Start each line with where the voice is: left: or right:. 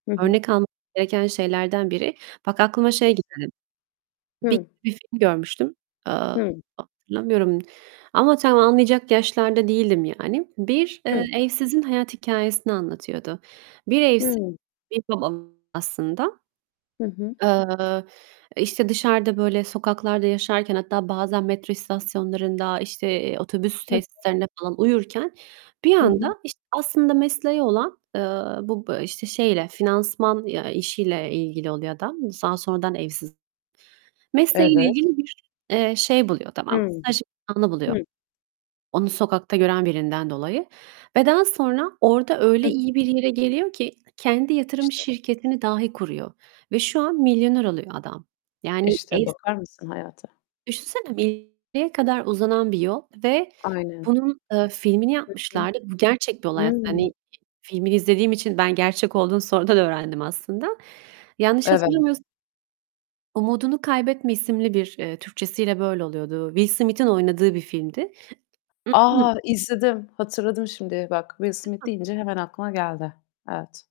left: Hı hı.
right: Örnek almamız gereken şeylerden biri. Bak aklıma şey
left: Kesinlik
right: geldi. Bir
left: Hı.
right: bir film görmüştüm, eee,
left: Hı.
right: hatırlamıyorum ama tam anlayacak yaşlarda değildim yani. Bir, eee,
left: Hı.
right: evsizin hayat hikâyesini anlatıyordu. Bir evsiz,
left: Hımm.
right: bir [unintelligible] aslında.
left: Hı hı.
right: Eee, eee, işte dışarıda böyle sokaklarda yaşarken hatta bazen metro istasyonlarında, işte, eee, otobüs
left: Hı.
right: tesislerinde falan uyurken bir
left: Hı hı.
right: anda, işte, aslında mesleği olan, eee, bu b eee, işte şeyle finansman ya işiyle ilgili oluyor adam. Daha sonradan evsiz.
left: Evet.
right: Mesleğiyle ilgili bir, eee, şey buluyor tamam mı?
left: Hımm.
right: Staj imkânı buluyor.
left: Hı.
right: Onu sokakta gören birinden dolayı ve daha sonra orada
left: Hı
right: öyle
left: hı.
right: iyi bir yere geliyor ki, kendi yatırım
left: İşte
right: şirketini dahi kuruyor ve şu an milyoner oluyor adam. Yani
left: İşte
right: evs
left: bakar mısın hayata?
right: Düşünsene [unintelligible] kadar uzanan bir yol ve
left: Aynen.
right: bunun, eee, filmini
left: Hı hı.
right: yapmışlardı. Bu gerçek bir olay aslında.
left: Hımm.
right: Hani, filmini izlediğim için ben gerçek olduğunu sonradan öğrendim aslında. Yanlış
left: Evet.
right: hatırlamıyors "Umudunu Kaybetme" isimli bir, eee, Türkçesiyle böyle oluyordu. Will Smith'in oynadığı bir filmdi.
left: A, izledim! Hatırladım şimdi. Bak "Will Smith"
right: [unintelligible]
left: deyince hemen aklıma geldi. Evet.